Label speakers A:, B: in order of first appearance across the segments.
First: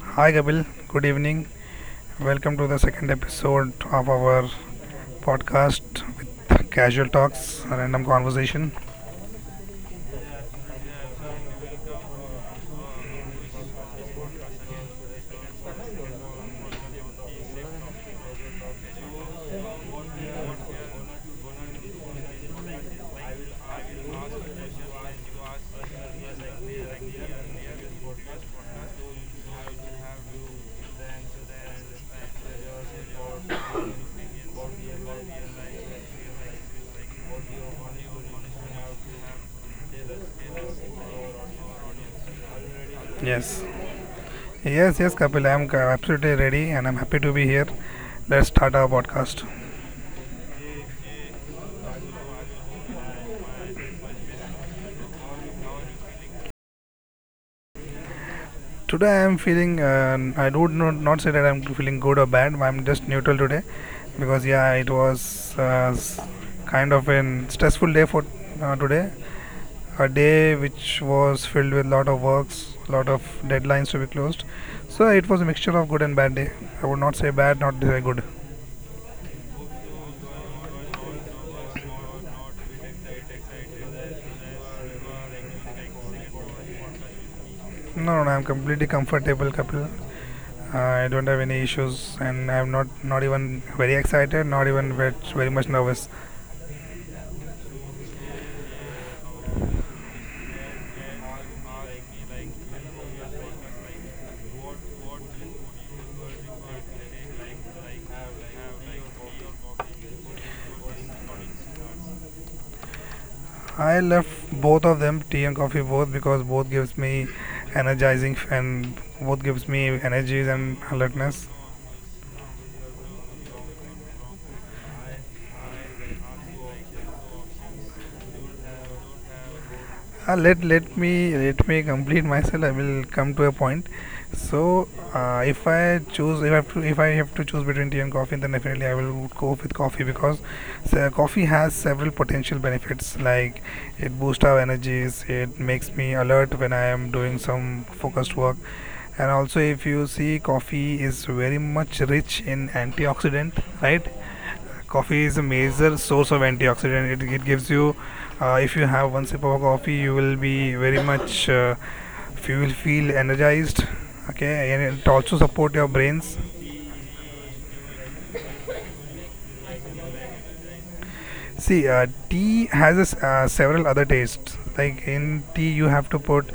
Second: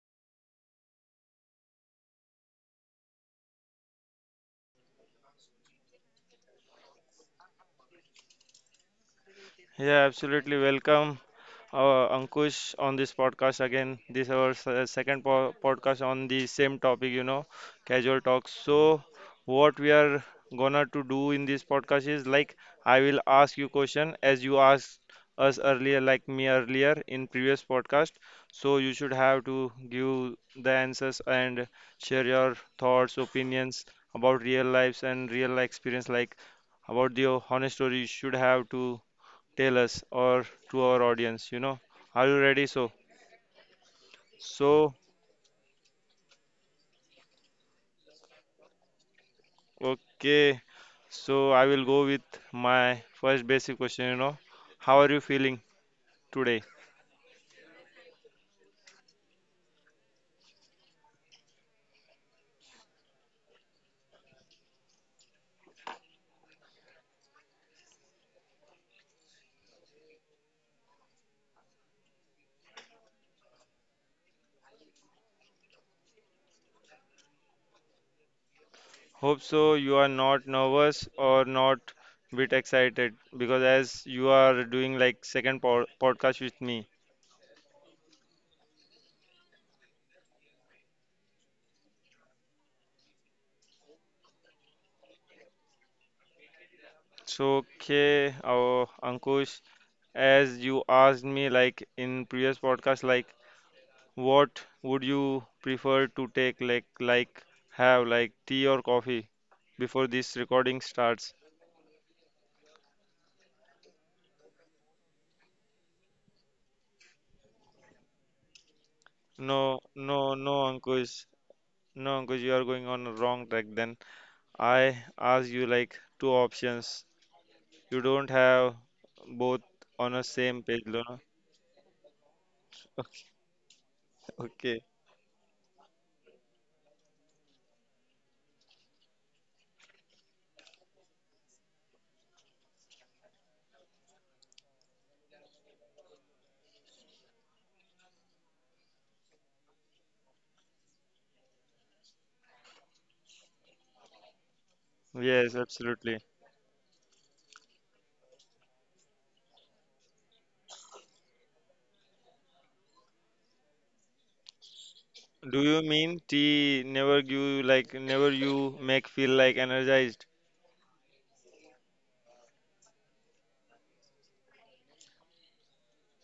A: Hi, Kapil, good evening. Welcome to the second episode of our podcast with casual talks, random conversation.
B: Yeah, absolutely. Welcome, Ankush, on this podcast again. This is our se- second po podcast on the same topic, you know, casual talks. So, what we are gonna to do in this podcast is like I will ask you question as you asked us earlier, like me earlier in previous podcast. So you should have to give the answers and share your thoughts, opinions about real lives and real life experience, like about the honest story. You should have to tell us or to our audience, you know. Are you ready? So,
A: Yes. Yes, yes,
B: so
A: Kapil. Absolutely ready and I'm happy to be here. Let's start our podcast.
B: okay. So I will go with my first basic question, you know. How are you feeling today?
A: Today I'm feeling, I would not say that I'm feeling good or bad. I'm just neutral today because, yeah, it was kind of an stressful day for today. A day which was filled with lot of works, lot of deadlines to be closed. So it was a mixture of good and bad day. I would not say bad, not say good.
B: Hope so you are not nervous or not bit excited because as you are doing like second podcast with me.
A: No, no, no, I'm completely comfortable, Kapil. I don't have any issues, and I'm not even very excited, not even very, very much nervous.
B: So okay, Ankush, as you asked me like in previous podcast, like what would you prefer to take like have like tea or coffee before this recording starts?
A: I love both of them, tea and coffee, both because both gives me energizing and both gives me
B: No,
A: energies
B: no,
A: and
B: no,
A: alertness.
B: Ankush. No, Ankush, you are going on a wrong track then. I ask you like two options. You don't have both
A: Uh,
B: on the
A: let
B: same
A: let
B: page,
A: me
B: Lona.
A: let me complete myself. I will come to a point. So
B: Okay.
A: if I choose if I have to if I have to choose between tea and coffee, then definitely I will go with coffee because coffee has several potential benefits. Like it boosts our energies, it makes me alert when I am doing some focused work, and also if you see, coffee is very much rich in antioxidant, right? Coffee is a
B: Yes,
A: major source of
B: absolutely.
A: antioxidant. It gives you, if you have one sip of coffee, you will be very much, you will feel energized. Okay, and it also support your
B: Do you
A: brains.
B: mean tea never give you like never you make feel like energized?
A: See, tea has several other tastes. Like in tea, you have to put,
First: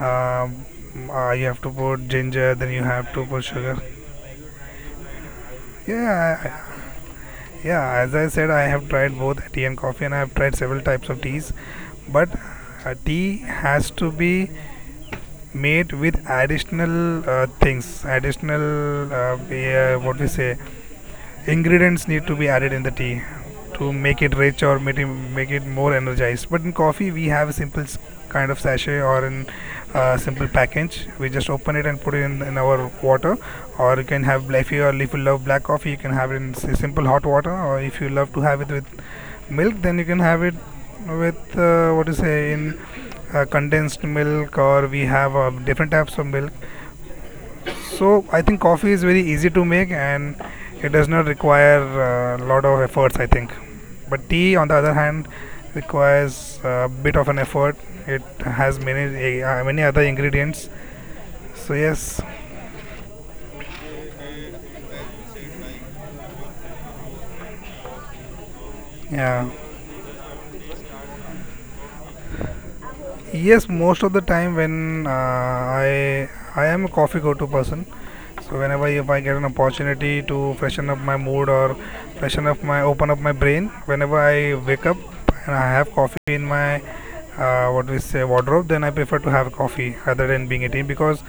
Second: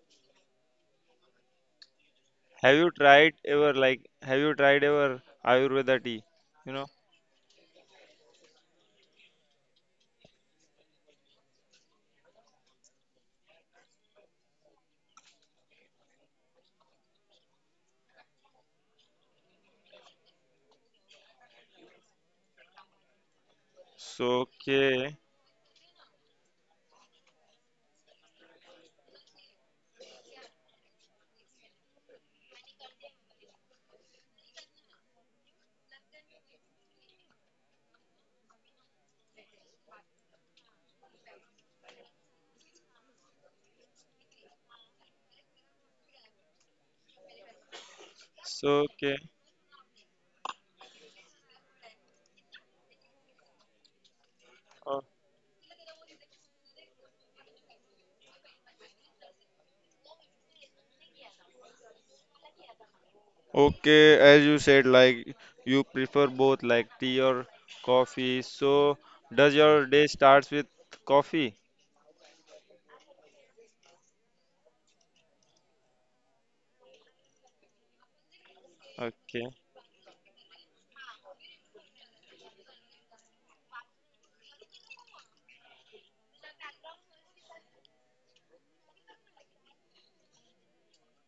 A: um, you have to put ginger, then
B: Have
A: you
B: you
A: have to
B: tried
A: put
B: ever
A: sugar.
B: like have you tried ever Ayurveda tea?
A: Yeah, I- I-
B: You know?
A: yeah. As I said, I have tried both tea and coffee, and I have tried several types of teas. But tea has to be made with additional things additional we, what we say ingredients need to be added in the tea to make
B: So
A: it rich or make
B: okay.
A: it, make it more energized, but in coffee we have a simple kind of sachet or in simple package. We just open it and put it in our water, or you can have if you, or if you love black coffee you can have it in simple hot water, or if you love to have it with milk then you can have it with what to say in condensed milk, or we have different types of milk. So I think
B: So
A: coffee is
B: okay.
A: very easy to make and it does not require a lot of efforts. I think, but tea, on the other
B: Oh,
A: hand, requires a bit of an effort. It has many other ingredients. So yes,
B: okay, as you said, like you prefer both like tea or coffee. So does
A: yeah.
B: your day starts with coffee?
A: Yes, most of the time when I am a coffee go-to person. So whenever if I
B: Okay.
A: get an opportunity to freshen up my mood or freshen up my open up my brain, whenever I wake up and I have coffee in my what we say wardrobe, then I prefer to have coffee rather than being a tea because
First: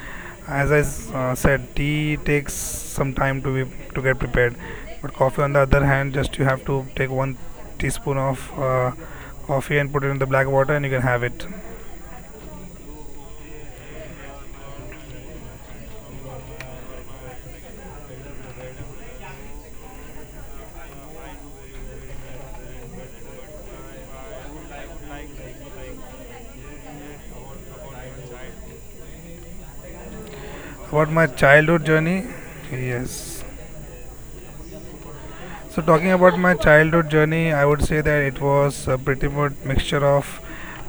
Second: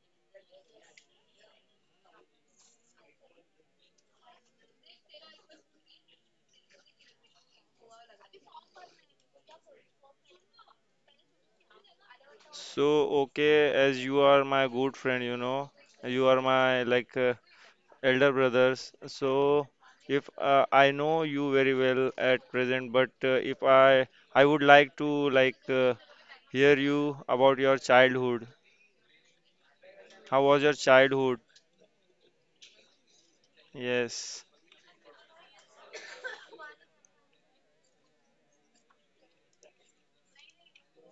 A: said, tea takes some time to be to get prepared. But coffee, on the other hand, just you have to take one teaspoon of coffee and put it in the black water and you can have it.
B: So okay, as you are my good friend, you know, you are my like elder brothers. So if I know you very well at present, but if I would like to like hear you about your childhood. How was your
A: About my
B: childhood?
A: childhood journey, yes.
B: Yes.
A: So talking about my childhood journey, I would say that it was a pretty much mixture of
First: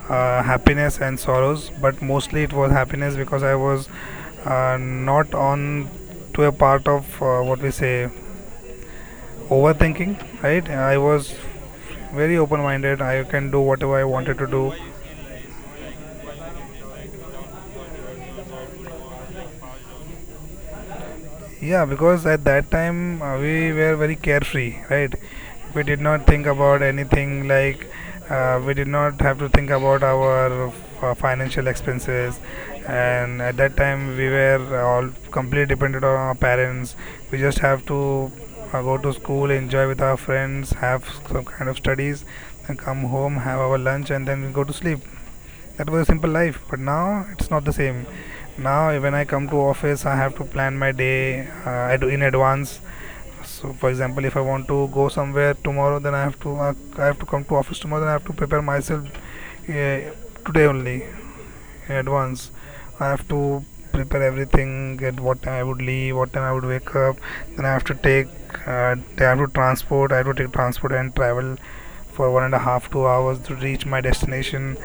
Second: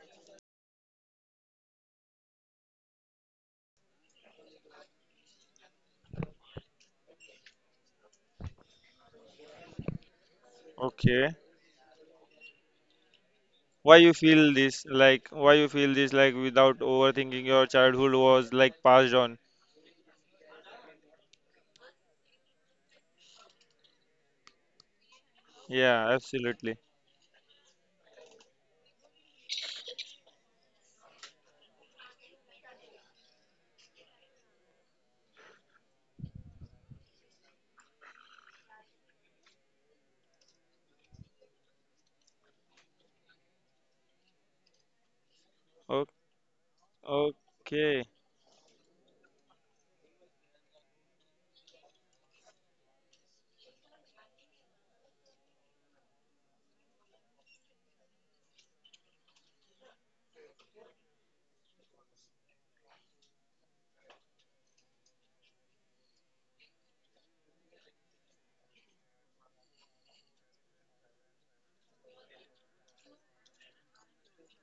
A: happiness and sorrows, but mostly it was happiness because I was not on to a part of what we say overthinking, right? I was
B: Okay.
A: very open-minded. I can do whatever I
B: Why
A: wanted
B: you
A: to do.
B: feel this? Like why you feel this? Like without overthinking, your childhood was like passed on.
A: Yeah, because at that time we were very carefree, right? We did not
B: Yeah,
A: think about
B: absolutely.
A: anything like we did not have to think about our financial expenses, and at that time we were all completely dependent on our parents. We just have to go to school, enjoy with our friends, have some kind of studies, and come home, have our lunch, and then we go to sleep. That was a simple
B: O-
A: life, but now it's not the same.
B: Okay.
A: Now when I come to office I have to plan my day. I do in advance. So for example, if I want to go somewhere tomorrow, then I have to come to office tomorrow, then I have to prepare myself uh, today only in advance. I have to prepare everything: at what time I would leave, what time I would wake up. Then I have to take uh, I have to transport I have to take transport and travel for one and a half 2 hours to reach my destination,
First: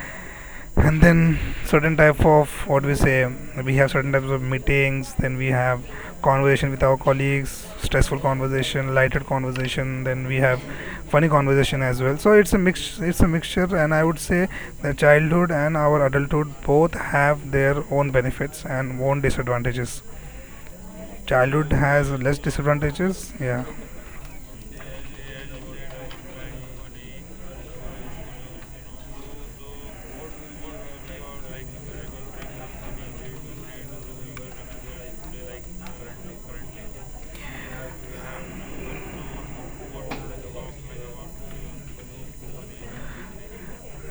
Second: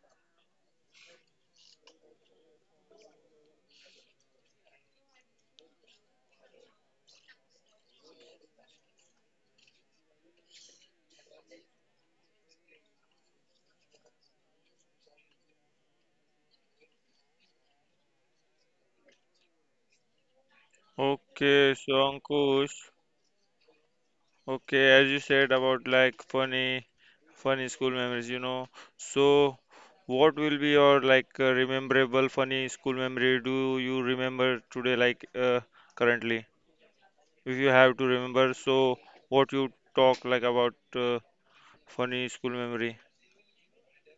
A: and then certain type of what we say we have certain types of meetings, then we have conversation with our colleagues, stressful conversation, lighter conversation, then we have funny conversation as well. So it's a mixture, and I would say that childhood and our adulthood both have their own benefits and own disadvantages. Childhood
B: Okay. So
A: has less
B: Ankush.
A: disadvantages, yeah.
B: Okay, as you said about like funny, funny school memories, you know. So, what will be your like rememberable funny school memory? Do you remember today, like currently? If you have to remember, so what you talk like about funny school memory?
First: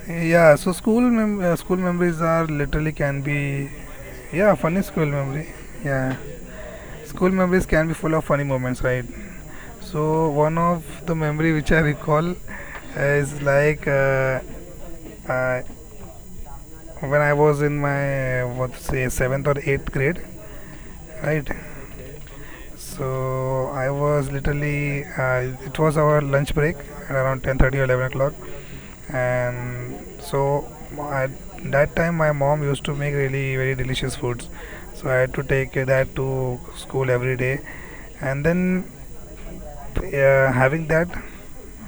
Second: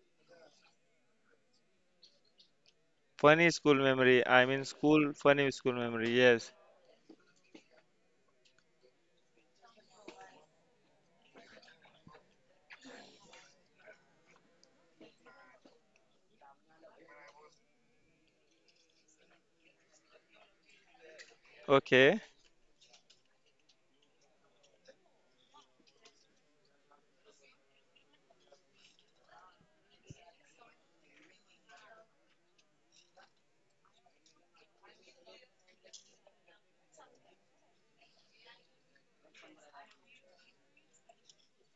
A: Yeah, so school memories are literally can
B: Funny
A: be
B: school memory. I
A: yeah
B: mean
A: funny school
B: school
A: memory
B: funny school memory.
A: yeah.
B: Yes.
A: School memories can be full of funny moments, right? So one of the memory which I recall is like uh, when I was in my what to say seventh or eighth grade, right?
B: Okay.
A: So I was literally it was our lunch break at around 10:30 or 11 o'clock, and so at that time my mom used to make really very delicious foods. So I had to take that to school every day, and then having that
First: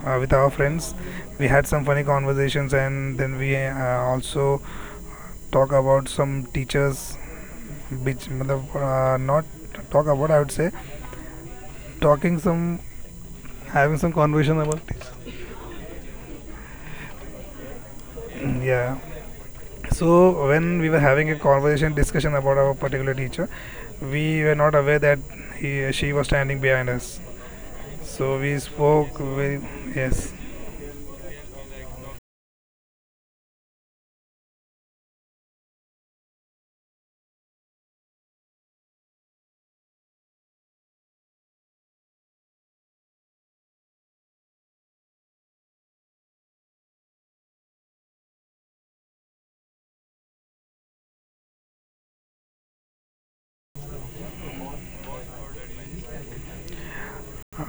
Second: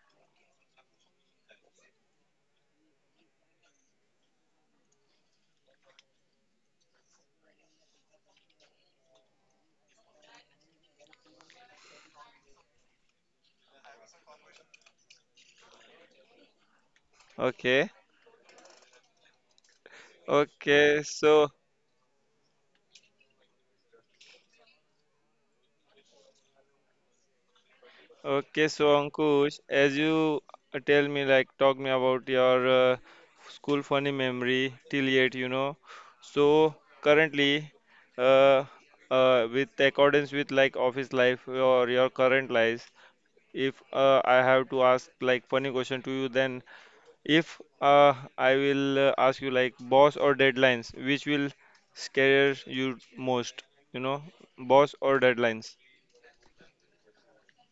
A: with our friends. We had some funny conversations, and then we also talk about some teachers, which matlab, not talk about. I would say talking some, having some conversation about teach-
B: Okay.
A: Yeah. So when we
B: Okay.
A: were having a
B: So.
A: conversation discussion about our particular teacher, we were not aware that he she was standing behind us. So we
B: Okay, so
A: spoke.
B: Ankush,
A: We,
B: as
A: yes.
B: you tell me, like, talk me about your school funny memory till yet, you know. So currently, uh, with accordance with like office life or your current life, if I have to ask like funny question to you, then if I will ask you like boss or deadlines, which will scare you most, you know, boss or deadlines?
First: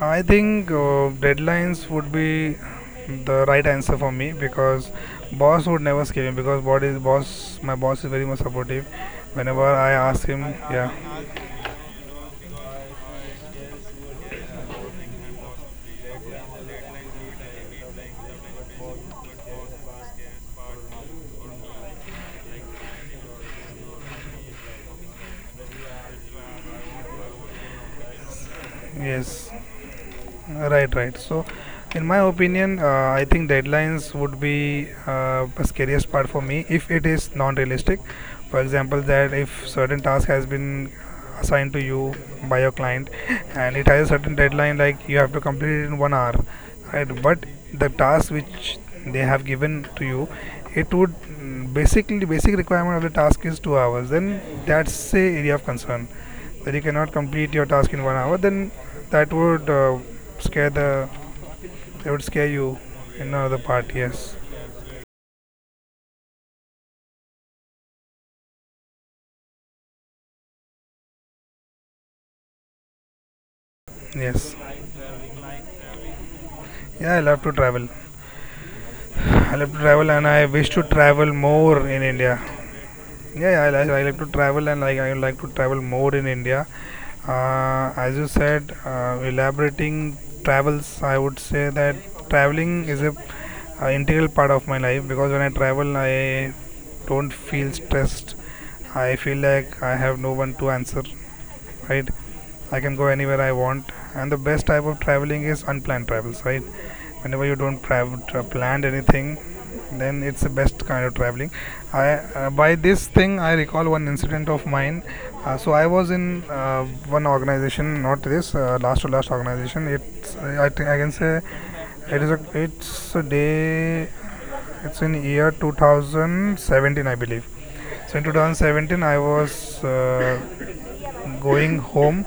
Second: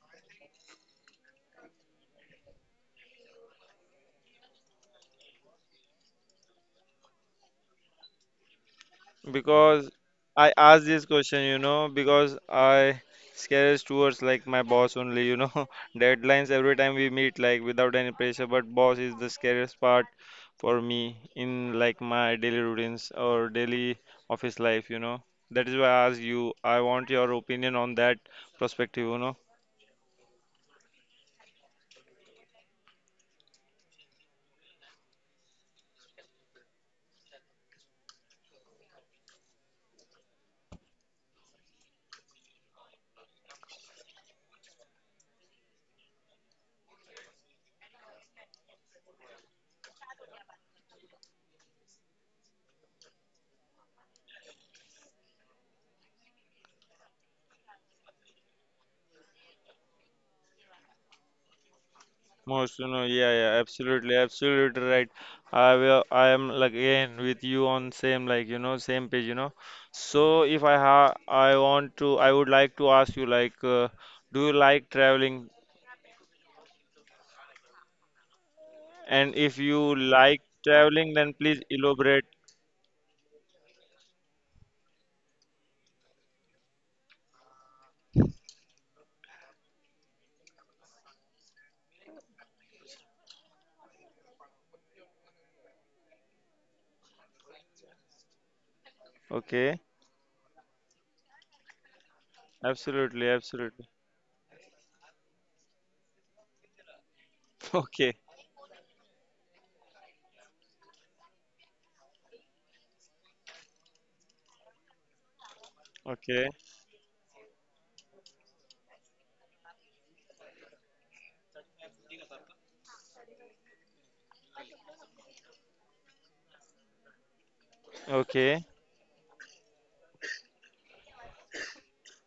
A: I think deadlines would be the right answer for me because boss would never skip him because what is boss. My boss is very much supportive. Whenever I
B: Because
A: ask him,
B: I asked
A: yeah,
B: this question, you know, because I scares towards like my boss only, you know, deadlines every time we meet, like without any pressure. But boss is the scariest part for me in like my daily routines or daily office life, you know. That is why I ask you. I want your opinion on that perspective, you
A: yes.
B: know.
A: Right, right. So, in my opinion, I think deadlines would be the scariest part for me if it is non-realistic. For example, that if certain task has been assigned to you by your client and it has a certain deadline, like you have to complete it in 1 hour, right? But the task which they have given to you, it would basically basic requirement of the task is 2 hours. Then that's a area of concern that you cannot complete your task in 1 hour. Then that would scare the it would scare you
B: Most, you know,
A: in
B: yeah,
A: another
B: yeah,
A: part
B: absolutely,
A: yes.
B: absolutely right. I am like again with you on same like you know same page, you know. So if I ha, I want to, I would like to ask you like, do you
A: Yes,
B: like traveling?
A: yeah, I love to travel.
B: And if
A: I love
B: you
A: to travel
B: like
A: and I wish to
B: traveling, then
A: travel
B: please
A: more
B: elaborate.
A: in India. Yeah, yeah, I like to travel and like I like to travel more in India. As you said, elaborating travels, I would say that traveling is a, integral part of my life because when I travel, I don't feel stressed. I feel like
B: Okay,
A: I have no one to answer. Right, I can go
B: absolutely,
A: anywhere I
B: absolutely.
A: want, and the best type of traveling is unplanned travels. Right, whenever you don't
B: Okay,
A: travel planned anything then it's the best kind of traveling. I by this thing I recall one incident of mine. So I was in
B: okay,
A: uh, one organization, not this last to last organization. It's I think I can say it is a it's a day it's in year 2017 I believe. So in
B: okay,
A: 2017 I was going home.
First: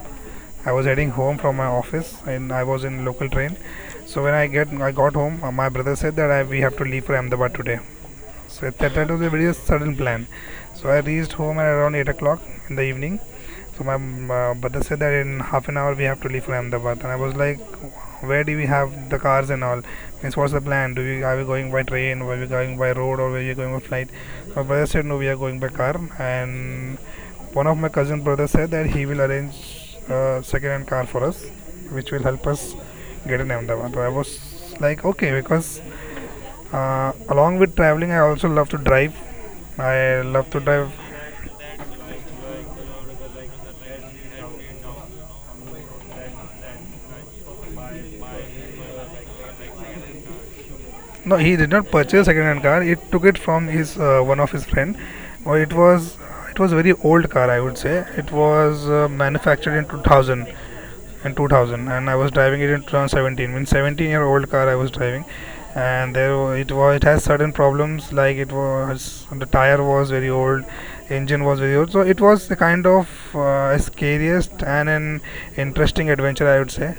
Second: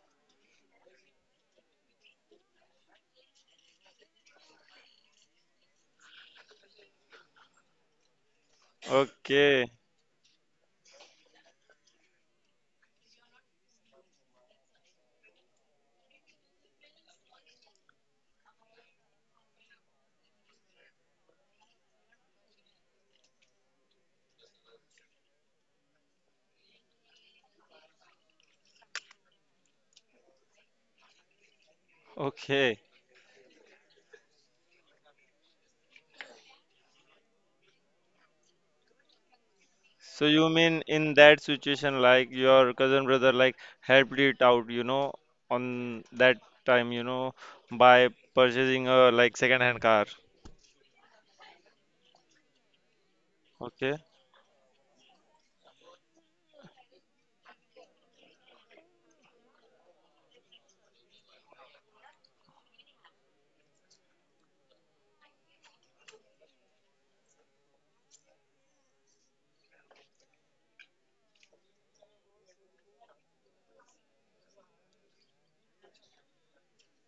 A: I was heading home from my office, and I was in local train. So when I got home, my brother said that I, we have to leave for Ahmedabad today. So at that was a
B: okay,
A: very sudden plan. So I reached home at around 8 o'clock in the evening. So my brother said that in half an hour we have to leave for Ahmedabad, and I was like, where do we have the cars and all? Means what's the plan? Do we are we going by train? Or are we going by road? Or are we going by flight? So my brother said no, we are going by car, and one of my cousin brother said that he will arrange a second-hand car for us, which will help
B: okay.
A: us get in Ahmedabad. So I was like, okay, because along with traveling, I also love to drive. I
B: So you
A: love to
B: mean
A: drive.
B: in that situation, like your cousin brother, like helped it out, you know, on that time, you know, by purchasing a like second-hand car.
A: No, he did not purchase second-hand car. He took it from
B: Okay.
A: his one of his friend. Well, it was a very old car, I would say. It was manufactured in 2000, and I was driving it in 2017. Means 17-year-old car I was driving, and there it has certain problems, like it was the tire was very old, engine was very old. So it was the kind of scariest and an interesting adventure, I would say.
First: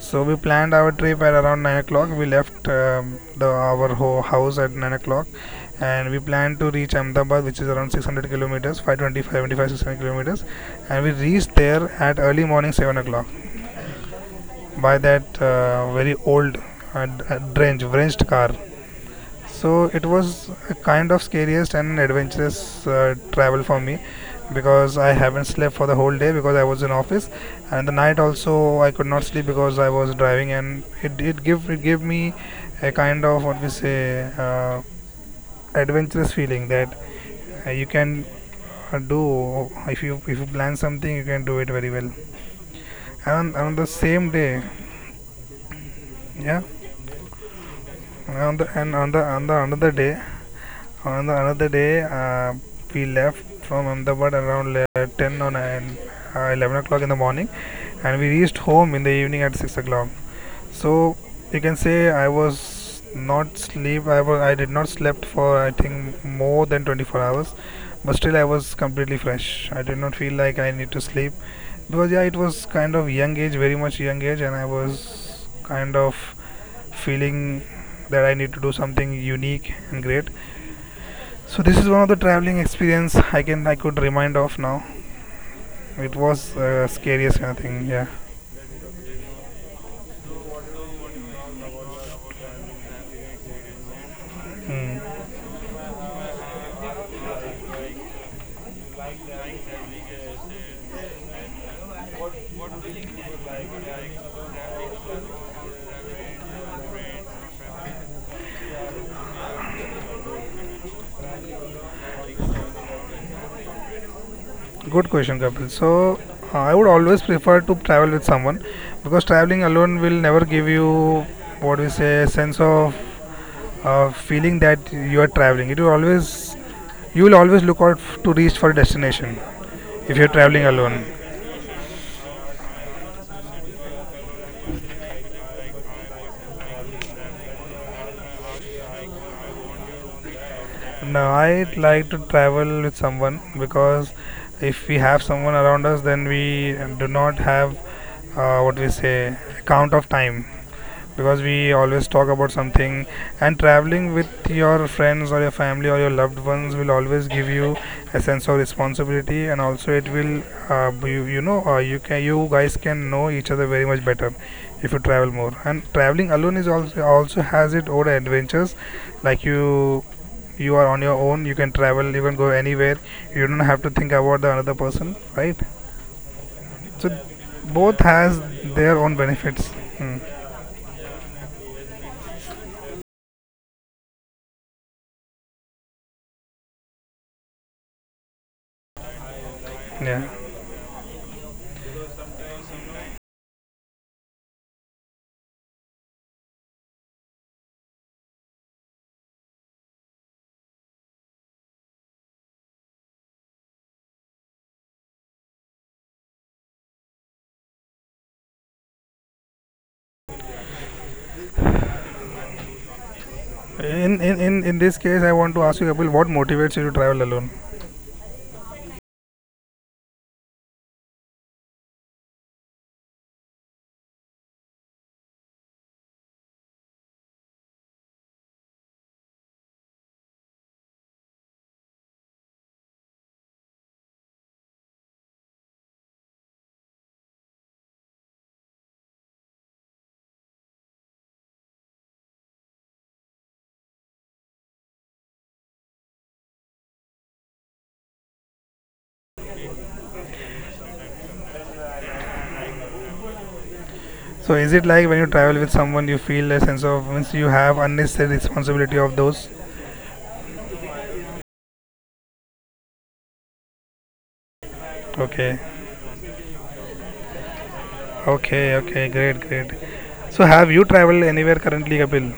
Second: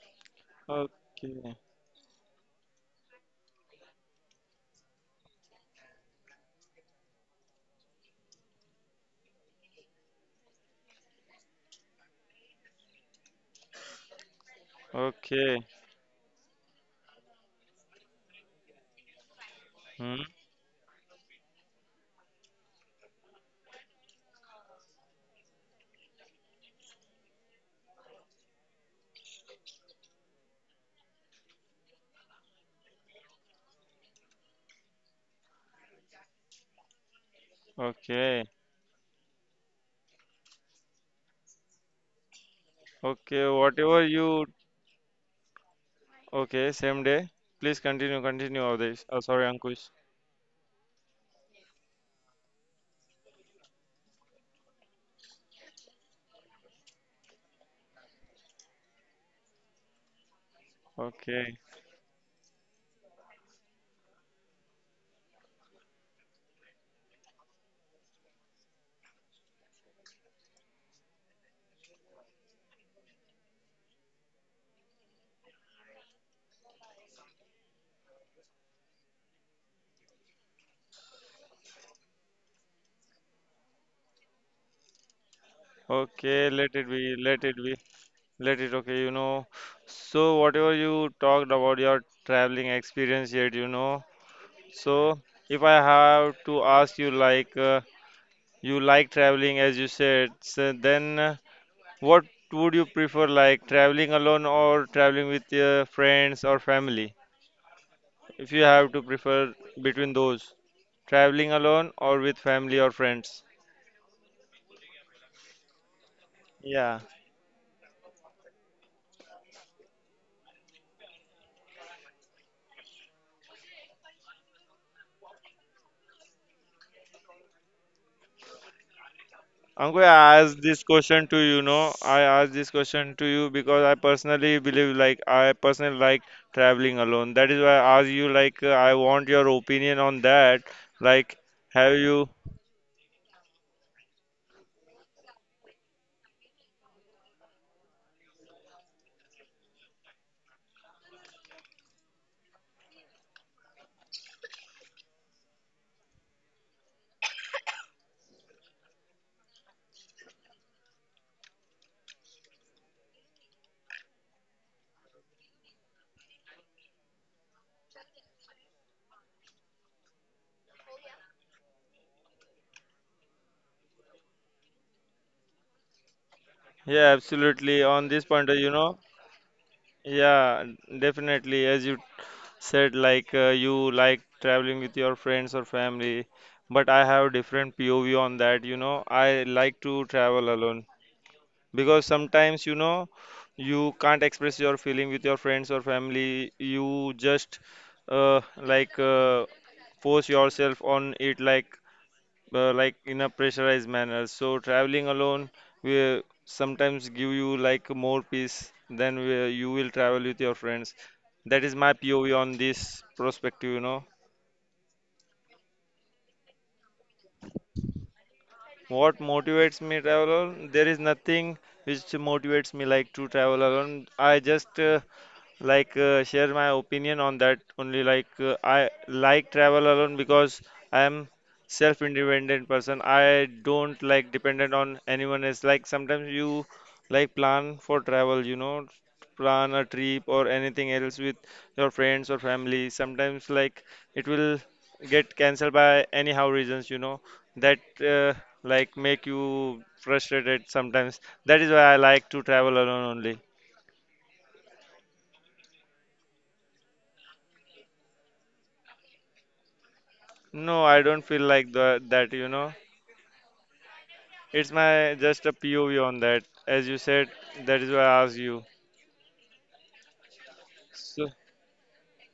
A: So we planned our trip at
B: Okay.
A: around 9 o'clock. We left the our house at 9 o'clock, and we planned to reach Ahmedabad, which is around 600 kilometers, 520, 600 kilometers, and we reached there at early morning 7 o'clock by that
B: Okay.
A: very old, drenched car. So it
B: Hmm.
A: was a kind of scariest and adventurous travel for me, because I haven't slept for the whole day because I was in office, and the night also I could not sleep because I was driving, and it gave me a kind of, what we say, adventurous feeling that you can
B: Okay.
A: do, if you plan something, you can do it very well,
B: Okay.
A: and on the
B: Whatever
A: same
B: you.
A: day.
B: Okay.
A: Yeah.
B: Same day. Please continue.
A: and
B: Continue all
A: on the
B: this.
A: and
B: Oh,
A: on the
B: sorry,
A: on the
B: Ankush.
A: another day. On the another day, we left from Ahmedabad around 10 or 9, 11 o'clock in the morning, and we reached home in the evening at 6 o'clock. So you
B: Okay.
A: can say I was not sleep. I did not slept for, I think, more than 24 hours, but still I was completely fresh. I did not feel like I need to sleep because, yeah, it was kind of young age, very much young age, and I was kind of feeling that I need to do something unique and great. So this is one of the traveling experience I could remind of now. It was
B: Okay. Let it be.
A: scariest kind
B: Let
A: of
B: it be.
A: thing. Yeah.
B: Let it. Okay. You know. So whatever you talked about your traveling experience yet, you know.
A: Mm.
B: So, if I have to ask you like traveling as you said, so then what would you prefer, like traveling alone or traveling with your friends or family? If you have to prefer between those, traveling alone or with family or friends?
A: Good question, Kapil. So I would
B: Yeah.
A: always prefer to travel with someone, because traveling alone will never give you, what we say, sense of feeling that you are traveling. It will always You will always look out to reach for a destination
B: I'm going
A: if
B: to
A: you're traveling
B: ask this
A: alone.
B: question to you, know, I ask this question to you because I personally believe, like, I personally like traveling alone. That is why I ask you, like, I want your opinion on that.
A: No,
B: Like,
A: I
B: have
A: like to
B: you?
A: travel with someone because, if we have someone around us, then we do not have, what we say, account of time, because we always talk about something, and traveling with your friends or your family or your loved ones will always give you a sense of responsibility, and also it will, you guys can know each other very much better if you travel more. And traveling alone is also also has its own adventures, like you are on your own, you can travel, you can go anywhere, you don't have to think about the another person, right? So
B: Yeah, absolutely.
A: both
B: On this
A: has
B: point, you
A: their
B: know,
A: own benefits. Hmm.
B: yeah, definitely. As you said, like, you like traveling with your friends or family, but I have different POV on that. You know, I like to
A: Yeah.
B: travel alone. Because sometimes, you know, you can't express your feeling with your friends or family. You just like force yourself on it, like in a pressurized manner. So traveling alone will sometimes give you like more peace than where you will travel with your friends. That is my POV on this perspective, you know.
A: In this case, I want to ask you, Kapil, what motivates you to travel alone?
B: What motivates me travel alone? There is nothing which motivates me like to travel alone. I just like share my opinion on that only. Like I like travel alone because I am self independent person. I don't like dependent on anyone else. Like sometimes you like plan for travel, you know, plan a trip or anything else with your friends or family. Sometimes like it will get cancelled by anyhow reasons, you know, that like make you frustrated sometimes. That is why I like to travel alone only.
A: So, is it like when you travel with someone, you feel a sense of, means you have unnecessary responsibility of those?
B: No, I don't feel like that, you know. It's my
A: Okay,
B: just a POV on that. As you said, that is why I asked
A: okay,
B: you.
A: okay, great, great. So, have you traveled
B: So,
A: anywhere currently, Kapil?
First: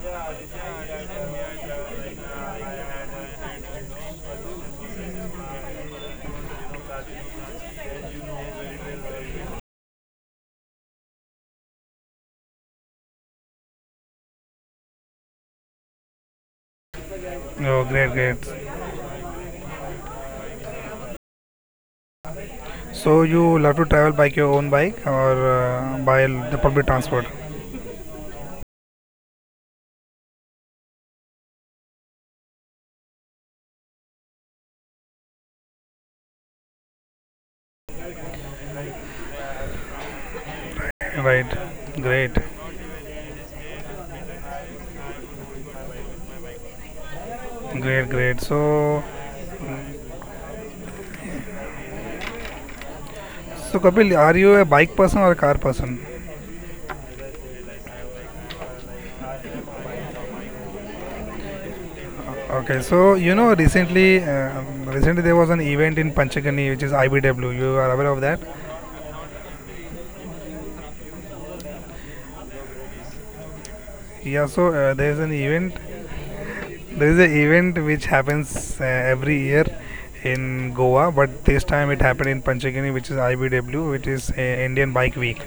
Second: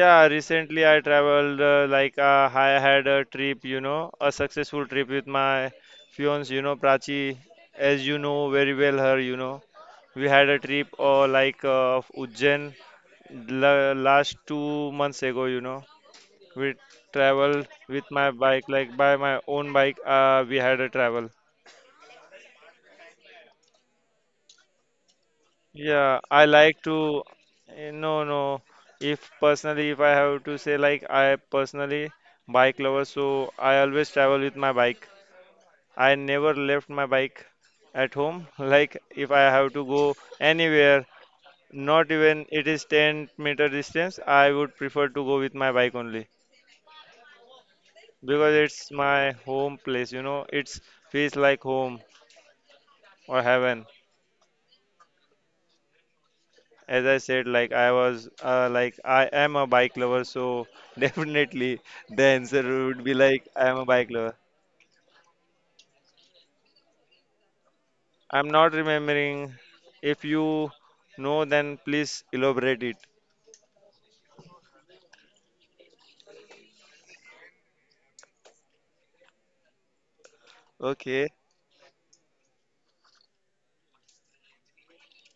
B: yeah, recently I traveled, like I had a trip, you know, a successful trip with my fiance, you know, Prachi, as you know very well her, you know. We had a trip like of Ujjain last 2 months ago, you know. We traveled
A: Oh, great,
B: with
A: great.
B: my bike, like by my own bike, we had a travel.
A: So, you love to travel by your own bike or by
B: Yeah, I
A: the public
B: like
A: transport?
B: to. No, no. If personally, if I have to say, like, I personally bike lover, so I always travel with my bike. I never left my bike at home. Like, if I have to go anywhere,
A: Right,
B: not
A: great,
B: even it is 10-meter distance, I would prefer to go with my bike only
A: great, great.
B: because
A: So,
B: it's my home place, you know, it's feels like home or heaven.
A: Kapil, are you a bike person or a car person?
B: As I said, like like I am a bike lover, so definitely the answer
A: Okay, so
B: would be like I am a
A: recently,
B: bike lover.
A: recently there was an event in Panchagani, which is IBW. You are aware of that?
B: I'm not remembering. If you know, then please elaborate it.
A: Yeah. So there is an event. There is an event which happens every year in Goa,
B: Okay,
A: but this time it happened in Panchagani, which is IBW, which is, Indian Bike Week.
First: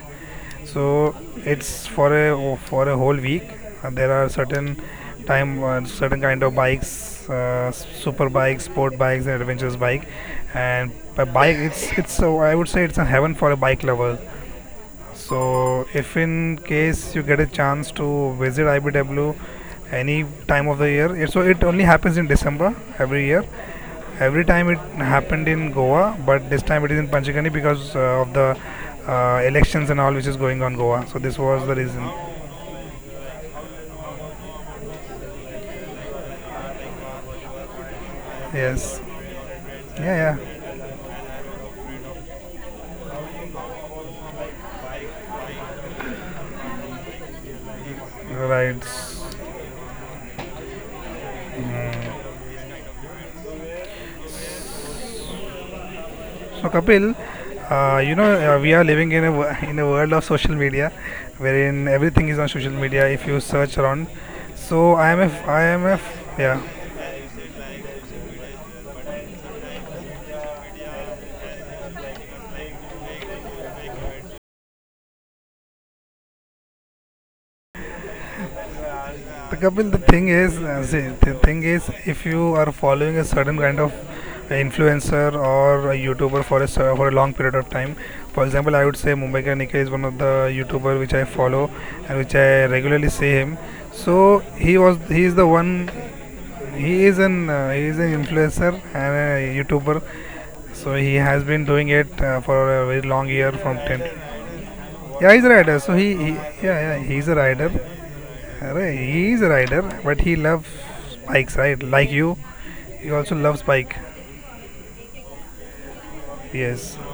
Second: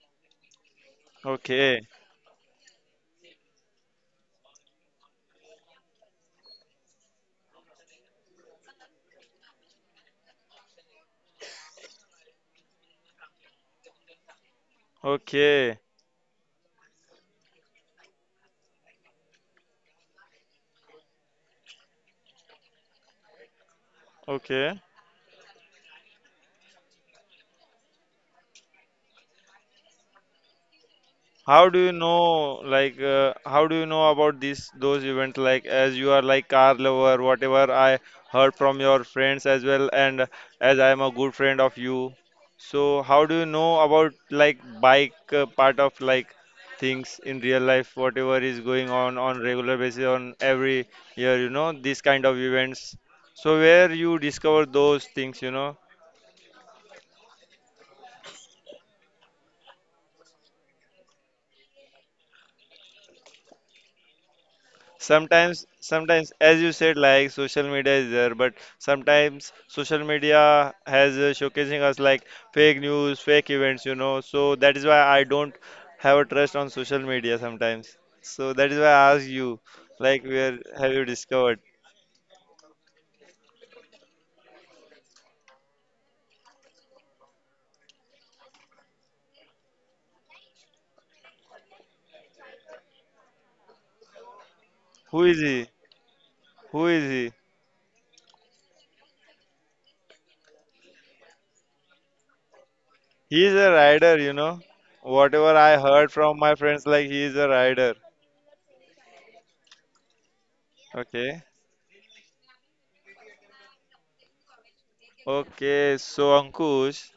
A: So
B: okay,
A: it's for a whole week. There are certain kind of bikes, super bikes, sport bikes, and adventurous bike. And by bike, it's, so I would say, it's a heaven for a bike lover.
B: okay,
A: So if in case you get a chance to visit IBW any time of the year, so it only happens in December every year. Every time it
B: okay.
A: happened in Goa, but this time it is in Panchgani because of the elections and all which is going on Goa. So this was the reason.
B: How do you know about these those events? Like, as you are like car lover, whatever I heard from
A: Yes.
B: your friends as well, and
A: Yeah,
B: as I am a good friend of you, so how do you know about like bike part of like things in real life,
A: yeah.
B: whatever is
A: Right.
B: going on
A: So
B: regular basis on every year, you know, these kind of events. So where you discover those things, you know?
A: Kapil, we are living in a in a world of social media, wherein everything is on social media. If you search around, so I
B: Sometimes,
A: am a f-
B: sometimes,
A: yeah.
B: as you said, like social media is there, but sometimes social media has showcasing us like fake news, fake events, you know. So that is why I don't have a trust on social media sometimes. So that is why I ask you,
A: Kapil, the
B: like,
A: thing is,
B: where have
A: see,
B: you
A: the
B: discovered?
A: thing is, if you are following a certain kind of influencer or a YouTuber for a for a long period of time, for example, I would say Mumbai Ka Nikhil is one of the YouTuber which I follow and which I regularly see him. So he
B: Who
A: is
B: is
A: the
B: he?
A: one.
B: Who is he?
A: He is an influencer and a YouTuber. So he has been doing it for a very long
B: He
A: year
B: is a
A: from ten.
B: rider, you know.
A: Yeah, he's a
B: Whatever I
A: rider. So
B: heard
A: he,
B: from my
A: yeah,
B: friends,
A: yeah,
B: like he
A: he's
B: is
A: a
B: a
A: rider.
B: rider.
A: Arey, he is a rider, but he loves
B: Okay.
A: bikes, right? Like you, he also loves bike.
B: Okay, so
A: Yes,
B: Ankush,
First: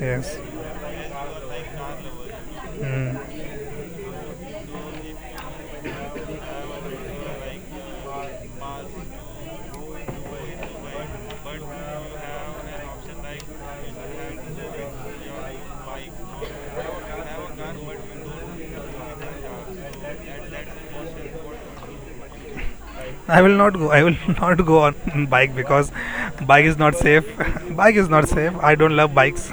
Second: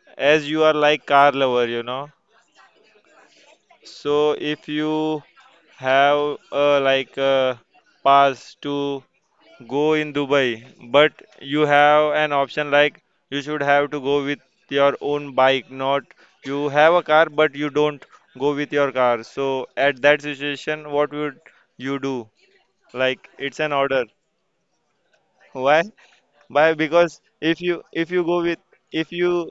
A: yes.
B: as you are like car lover, you know,
A: Mm.
B: so if you have like a pass to go in Dubai, but you have an option like you should have to go with your own bike, not you have a car but you don't go with your car. So at that situation, what would you do? Like
A: I will
B: it's an
A: not go. I
B: order.
A: will not go on bike
B: Why?
A: because bike
B: Why?
A: is not
B: Because
A: safe.
B: if you
A: Bike is
B: if you
A: not
B: go
A: safe.
B: with
A: I don't love
B: if you
A: bikes.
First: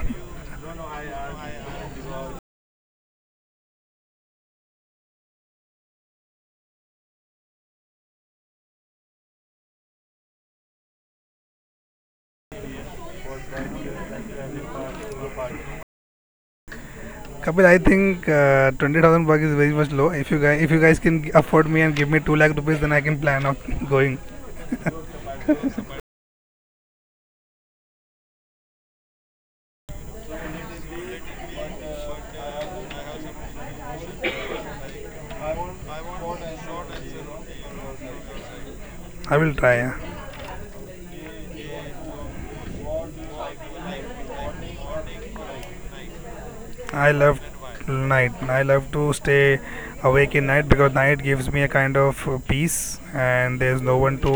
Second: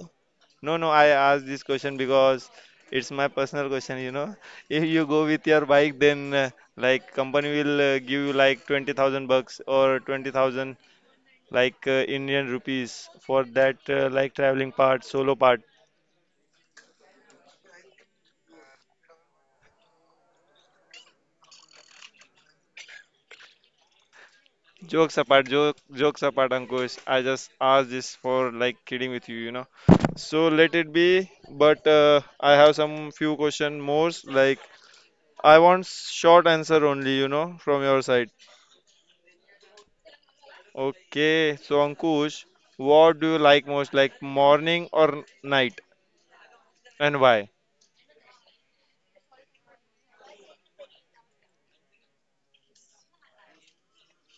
B: no, no, I asked this question because it's my personal question, you know. If you go with your bike, then like company will give you like 20,000 bucks or 20,000 like Indian rupees for that like traveling part, solo part.
A: Kapil, I think 20,000 bucks is very much low. If you guys can afford me and give me 2 lakh rupees, then I can plan on going.
B: Jokes apart, jokes apart, Ankush. I just asked this for like kidding with you, you know. So let it be, but I have some few question more like I want short answer only, you know, from your side.
A: I will try. Yeah.
B: Okay, so Ankush, what do you like most, like morning or night,
A: I
B: and
A: love
B: why?
A: night. I love to stay awake in night because night gives me a kind of peace, and there's no one to,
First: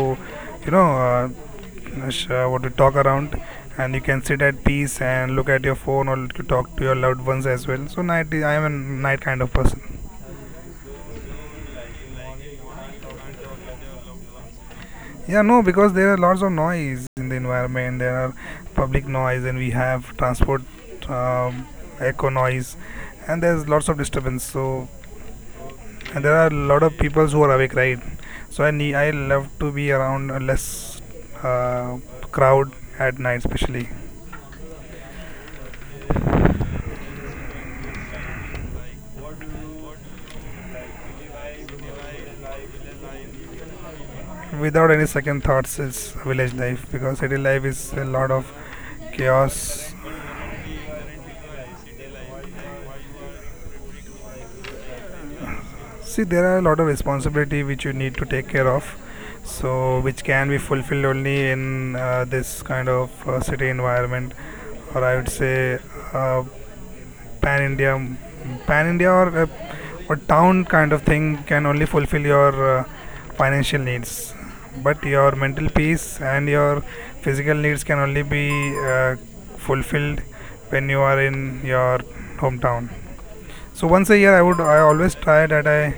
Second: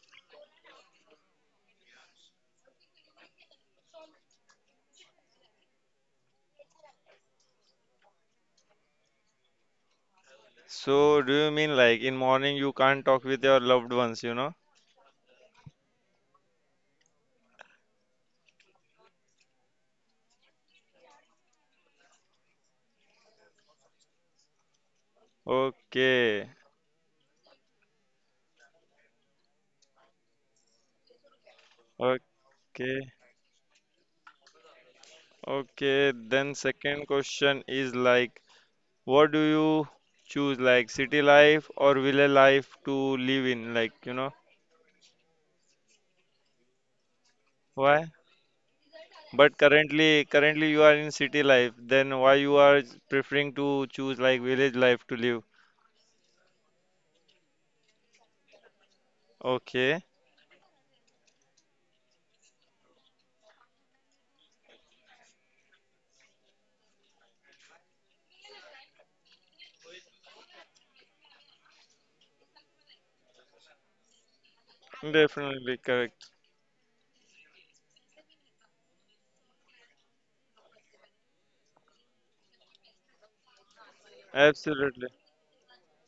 A: you know, what to talk around, and you can sit at peace and look at your phone, or to talk to your loved ones as well. So night, I am a night kind of person.
B: So, do you mean like in morning you can't talk with your loved ones, you know?
A: Yeah, no, because there are lots of noise in the environment. There are public noise, and we have transport, um, echo noise, and there's lots of disturbance. So, and there are
B: Okay,
A: a lot of people who are awake, right? So I love to be around a less uh, crowd
B: okay,
A: at night, especially.
B: okay. Then second question is like, what do you choose, like city life or villa life to live in, like you know?
A: Without any second thoughts, it's village life, because city life is a
B: Why?
A: lot of
B: But
A: chaos.
B: currently you are in city life. Then why you are preferring to choose like village life to live?
A: See, there are a lot of responsibility which you need to take care of, so
B: Okay.
A: which can be fulfilled only in, this kind of city environment, or I would say, uh, pan India, pan India, or town kind of thing, can only fulfill your financial needs. But your mental
B: Definitely
A: peace
B: correct.
A: and your physical needs can only be uh, fulfilled when you are in your hometown. So once a year, I
B: Absolutely.
A: always try that I,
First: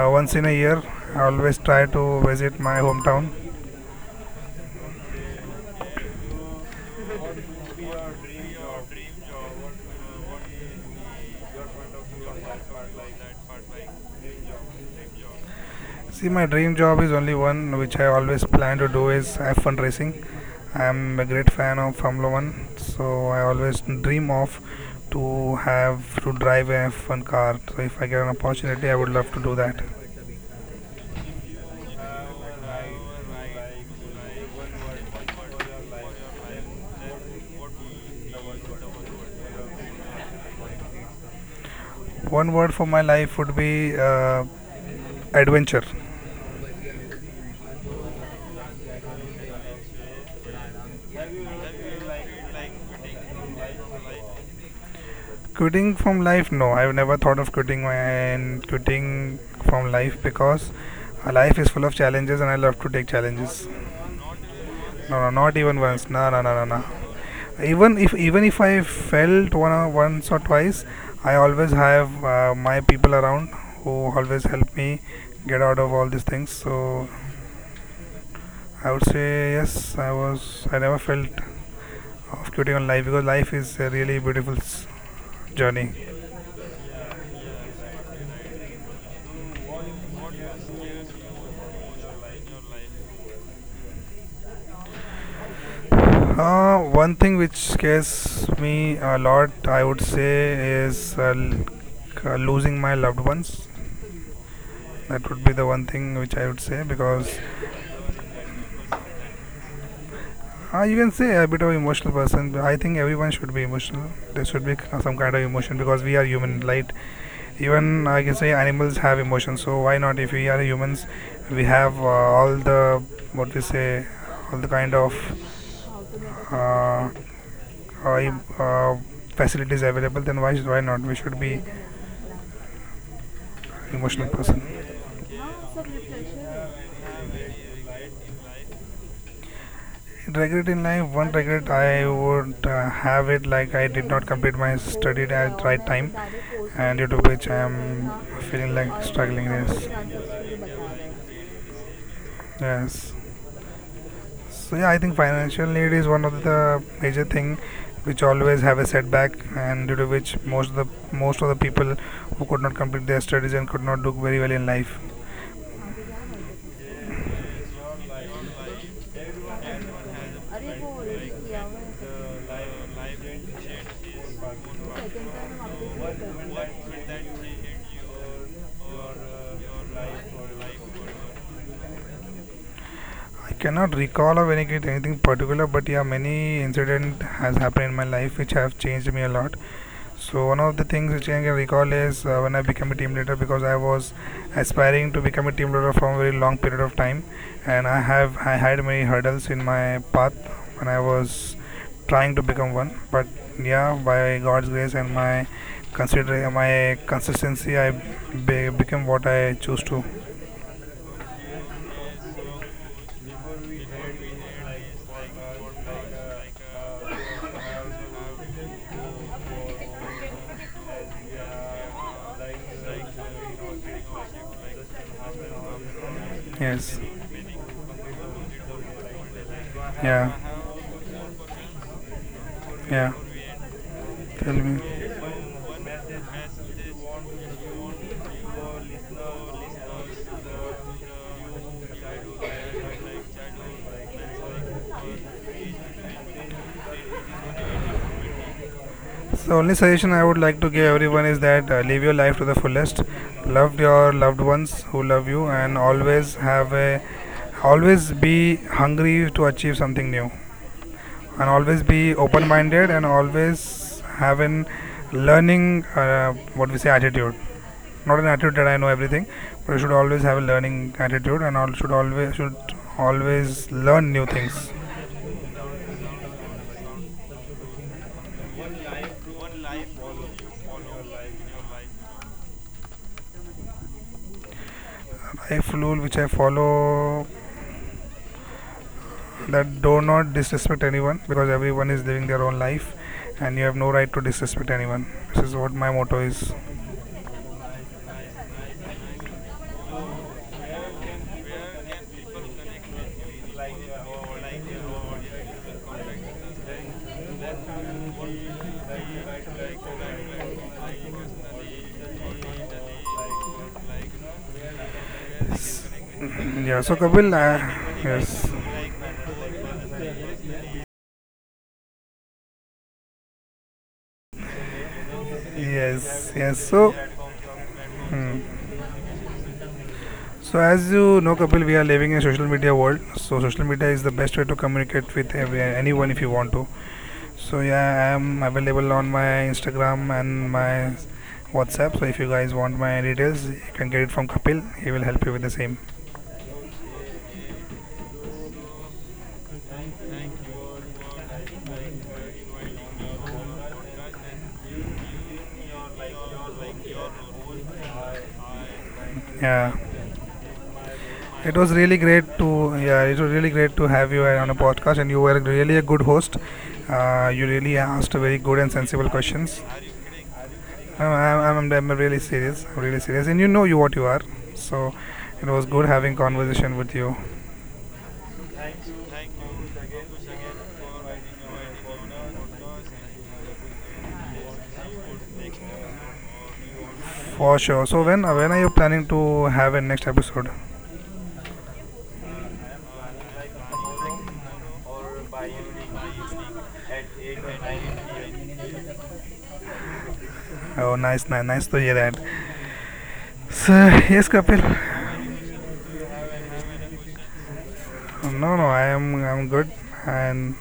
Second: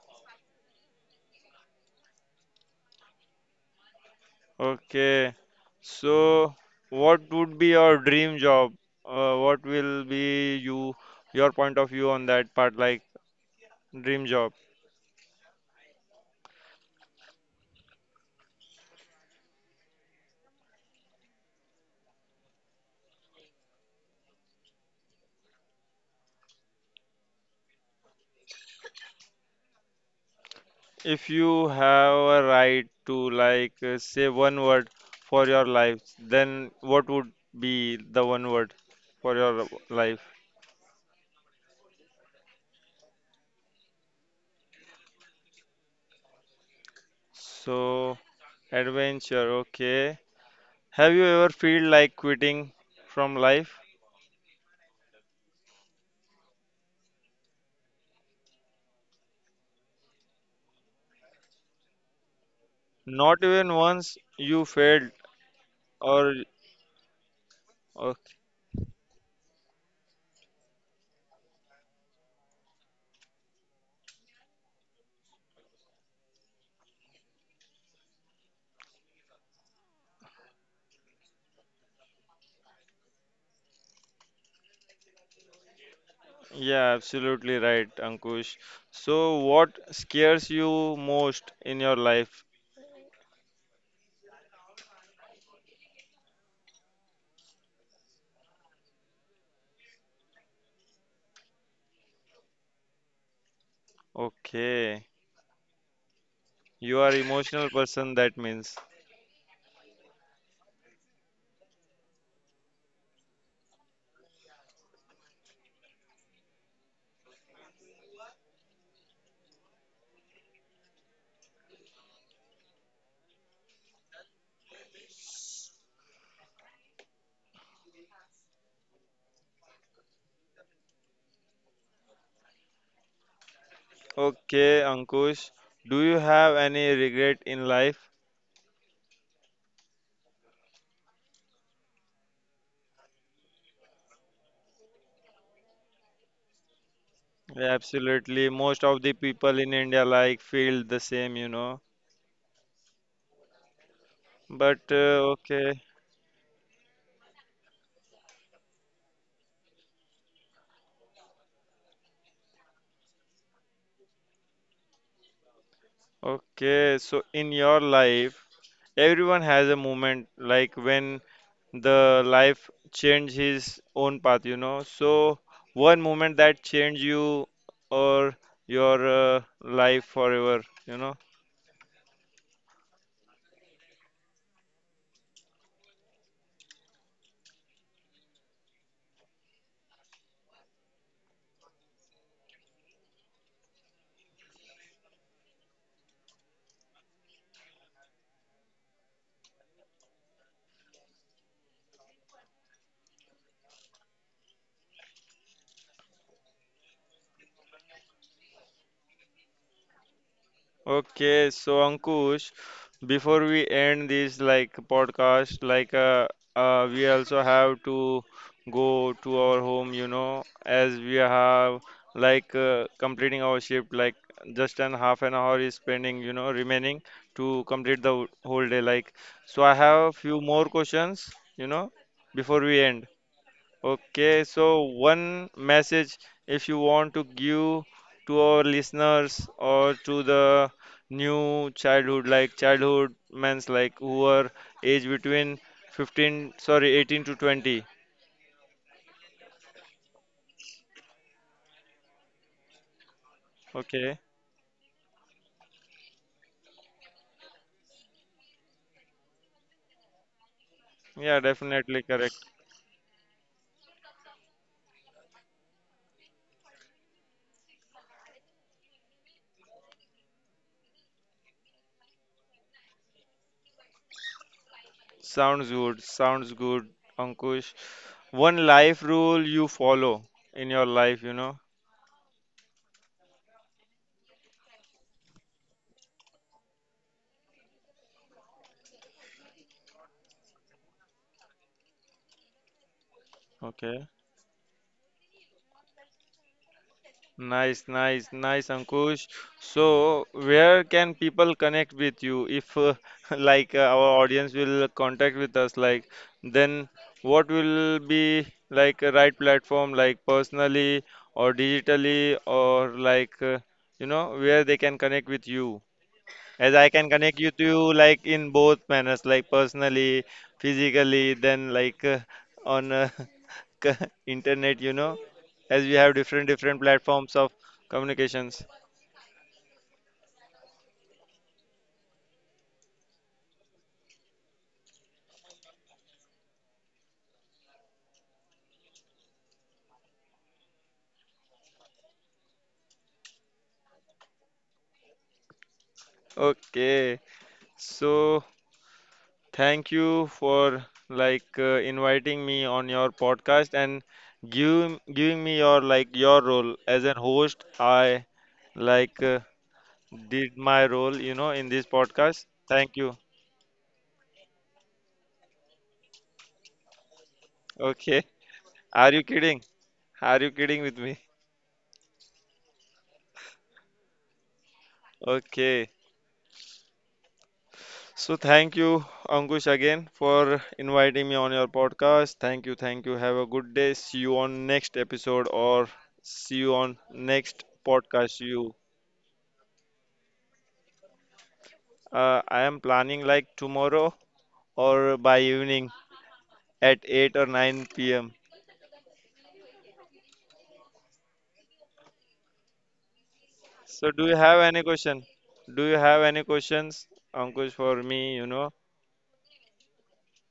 A: once in a year, I always try to visit my hometown.
B: Okay. So, what would be your dream job? What will be your point of view on that part, like dream job?
A: See, my dream job is only one which I always plan to do is F1 fundraising. I am a great fan of Formula One, so I always dream of to have to drive a F1 car. So if I get an opportunity, I would love to do that.
B: If you have a right to like say one word for your life, then what would be the one word for your life?
A: One word for my life would be adventure.
B: So, adventure. Okay. Have you ever feel like quitting from life?
A: Quitting from life? No, I've never thought of quitting from life, because life is full of challenges, and I love to take
B: Not
A: challenges.
B: even once you
A: No, no,
B: failed.
A: not even once. No, no, no,
B: Or,
A: no, no. even if
B: or,
A: even if I felt one or once or twice, I always have my people around who always help me get out of all these things. So I would say yes, I never felt of quitting on life because life is a really beautiful journey.
B: yeah, absolutely right, Ankush. So, what scares you most in your life?
A: One thing which scares me a lot, I would say, is losing my loved ones.
B: Okay,
A: That would be the one thing which I would say,
B: you are
A: because
B: emotional person, that means.
A: You can say a bit of emotional person. I think everyone should be emotional. There should be some kind of emotion because we are human, right? Even I can say animals have emotions. So why not? If we are humans, we have, all the what we say, all the kind of uh, uh, uh, facilities available. Then why not? We should be emotional person.
B: Okay, Ankush, do you have any regret in life?
A: Regret in life? One regret I would, have it, like I did not complete my study at right time, and due to which I am
B: Absolutely,
A: feeling like
B: most of the
A: struggling.
B: people in India
A: Yes,
B: like feel the same, you know.
A: yes. So yeah,
B: But
A: I think financial need
B: okay,
A: is one of the major thing which always have a setback, and due to which most of the people who could not complete their studies and could not do very well in life.
B: okay, so in your life, everyone has a moment like when the life changed his own path, you know. So one moment that changed you or your life forever, you know.
A: I cannot recall of anything particular, but yeah, many incident has happened in my life which have changed me a lot. So one of the things which I can recall is when I became a team leader, because I was aspiring to become a team leader from a very long period of time, and I had many hurdles in my path when I was trying to become one. But yeah, by God's grace and my considering my consistency, I became what I choose to.
B: Okay, so Ankush, before we end this like podcast, like we also have to go to our home, you know, as we have like completing our shift, like just an half an hour is spending, you know,
A: Yes.
B: remaining to complete the whole day. Like, so I have
A: Yeah.
B: few more questions, you know, before we
A: Yeah.
B: end.
A: Tell
B: Okay, so
A: me.
B: one message if you want to give to our listeners or to the new childhood, like childhood men's like who are age between 15, sorry, 18 to 20.
A: So only suggestion I would like to give everyone is that, live your life to the fullest. Love your loved
B: Okay,
A: ones who love you, and always be hungry to achieve something new, and
B: yeah,
A: always be
B: definitely correct.
A: open-minded, and always have an learning, what we say, attitude. Not an attitude that I know everything, but you should always have a learning attitude, and all should always learn new things.
B: Sounds good, Ankush. One life rule you follow in your life, you know.
A: Life rule which I follow that do not disrespect anyone, because everyone is living their own life, and you have no right to
B: Okay.
A: disrespect anyone. This is what my motto is.
B: Nice, nice, nice, Ankush. So, where can people connect with you if, like, our audience will contact with us? Like, then what will be like a right platform, like personally or digitally, or like, you know, where they can connect with you?
A: Yeah,
B: As
A: so
B: I can
A: Kapil,
B: connect you to you, like,
A: yes,
B: in both manners, like personally, physically, then like on. Internet, you know, as we have
A: yes, yes.
B: different
A: So,
B: platforms of
A: hmm.
B: communications.
A: So, as you know, Kapil, we are living in a social media world, so social media is the best way to communicate with anyone, if you want to. So yeah, I am available on my Instagram and my WhatsApp, so if you guys want my details, you can get it from Kapil. He will help you with the same.
B: Okay, so thank you for like inviting me on your podcast and giving me your like your role as an host. I like
A: Yeah.
B: did my role, you
A: It
B: know,
A: was
B: in this
A: really great to
B: podcast.
A: Yeah,
B: Thank
A: it
B: you.
A: was really great to have you on a podcast, and you were really a good host. You really asked
B: Okay,
A: very good and sensible
B: are you
A: questions.
B: kidding? Are you kidding with
A: I'm,
B: me?
A: I'm, I'm, I'm really serious. I'm really serious, and you know you what you are. So it was good
B: Okay.
A: having conversation with you
B: So thank you, Ankush, again for inviting me on your podcast. Thank you, thank you. Have a good day. See you on next episode or see you on
A: for
B: next
A: sure. So when,
B: podcast.
A: when are you planning to have a next episode?
B: I am planning like tomorrow or by evening at 8 or 9 p.m.
A: Oh, nice, nice, nice to hear that. So
B: So
A: yes,
B: do you
A: Kapil.
B: have any question? Do you have any questions, Ankush, for me?
A: No,
B: You
A: no,
B: know?
A: I'm good, and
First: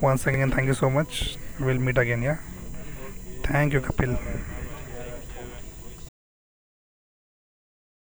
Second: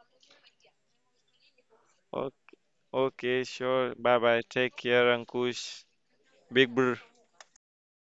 A: once again, thank you so much. We'll meet again.
B: O-
A: Yeah,
B: Okay,
A: thank you,
B: sure.
A: Kapil.
B: Bye bye. Take care, Ankush. Big brother.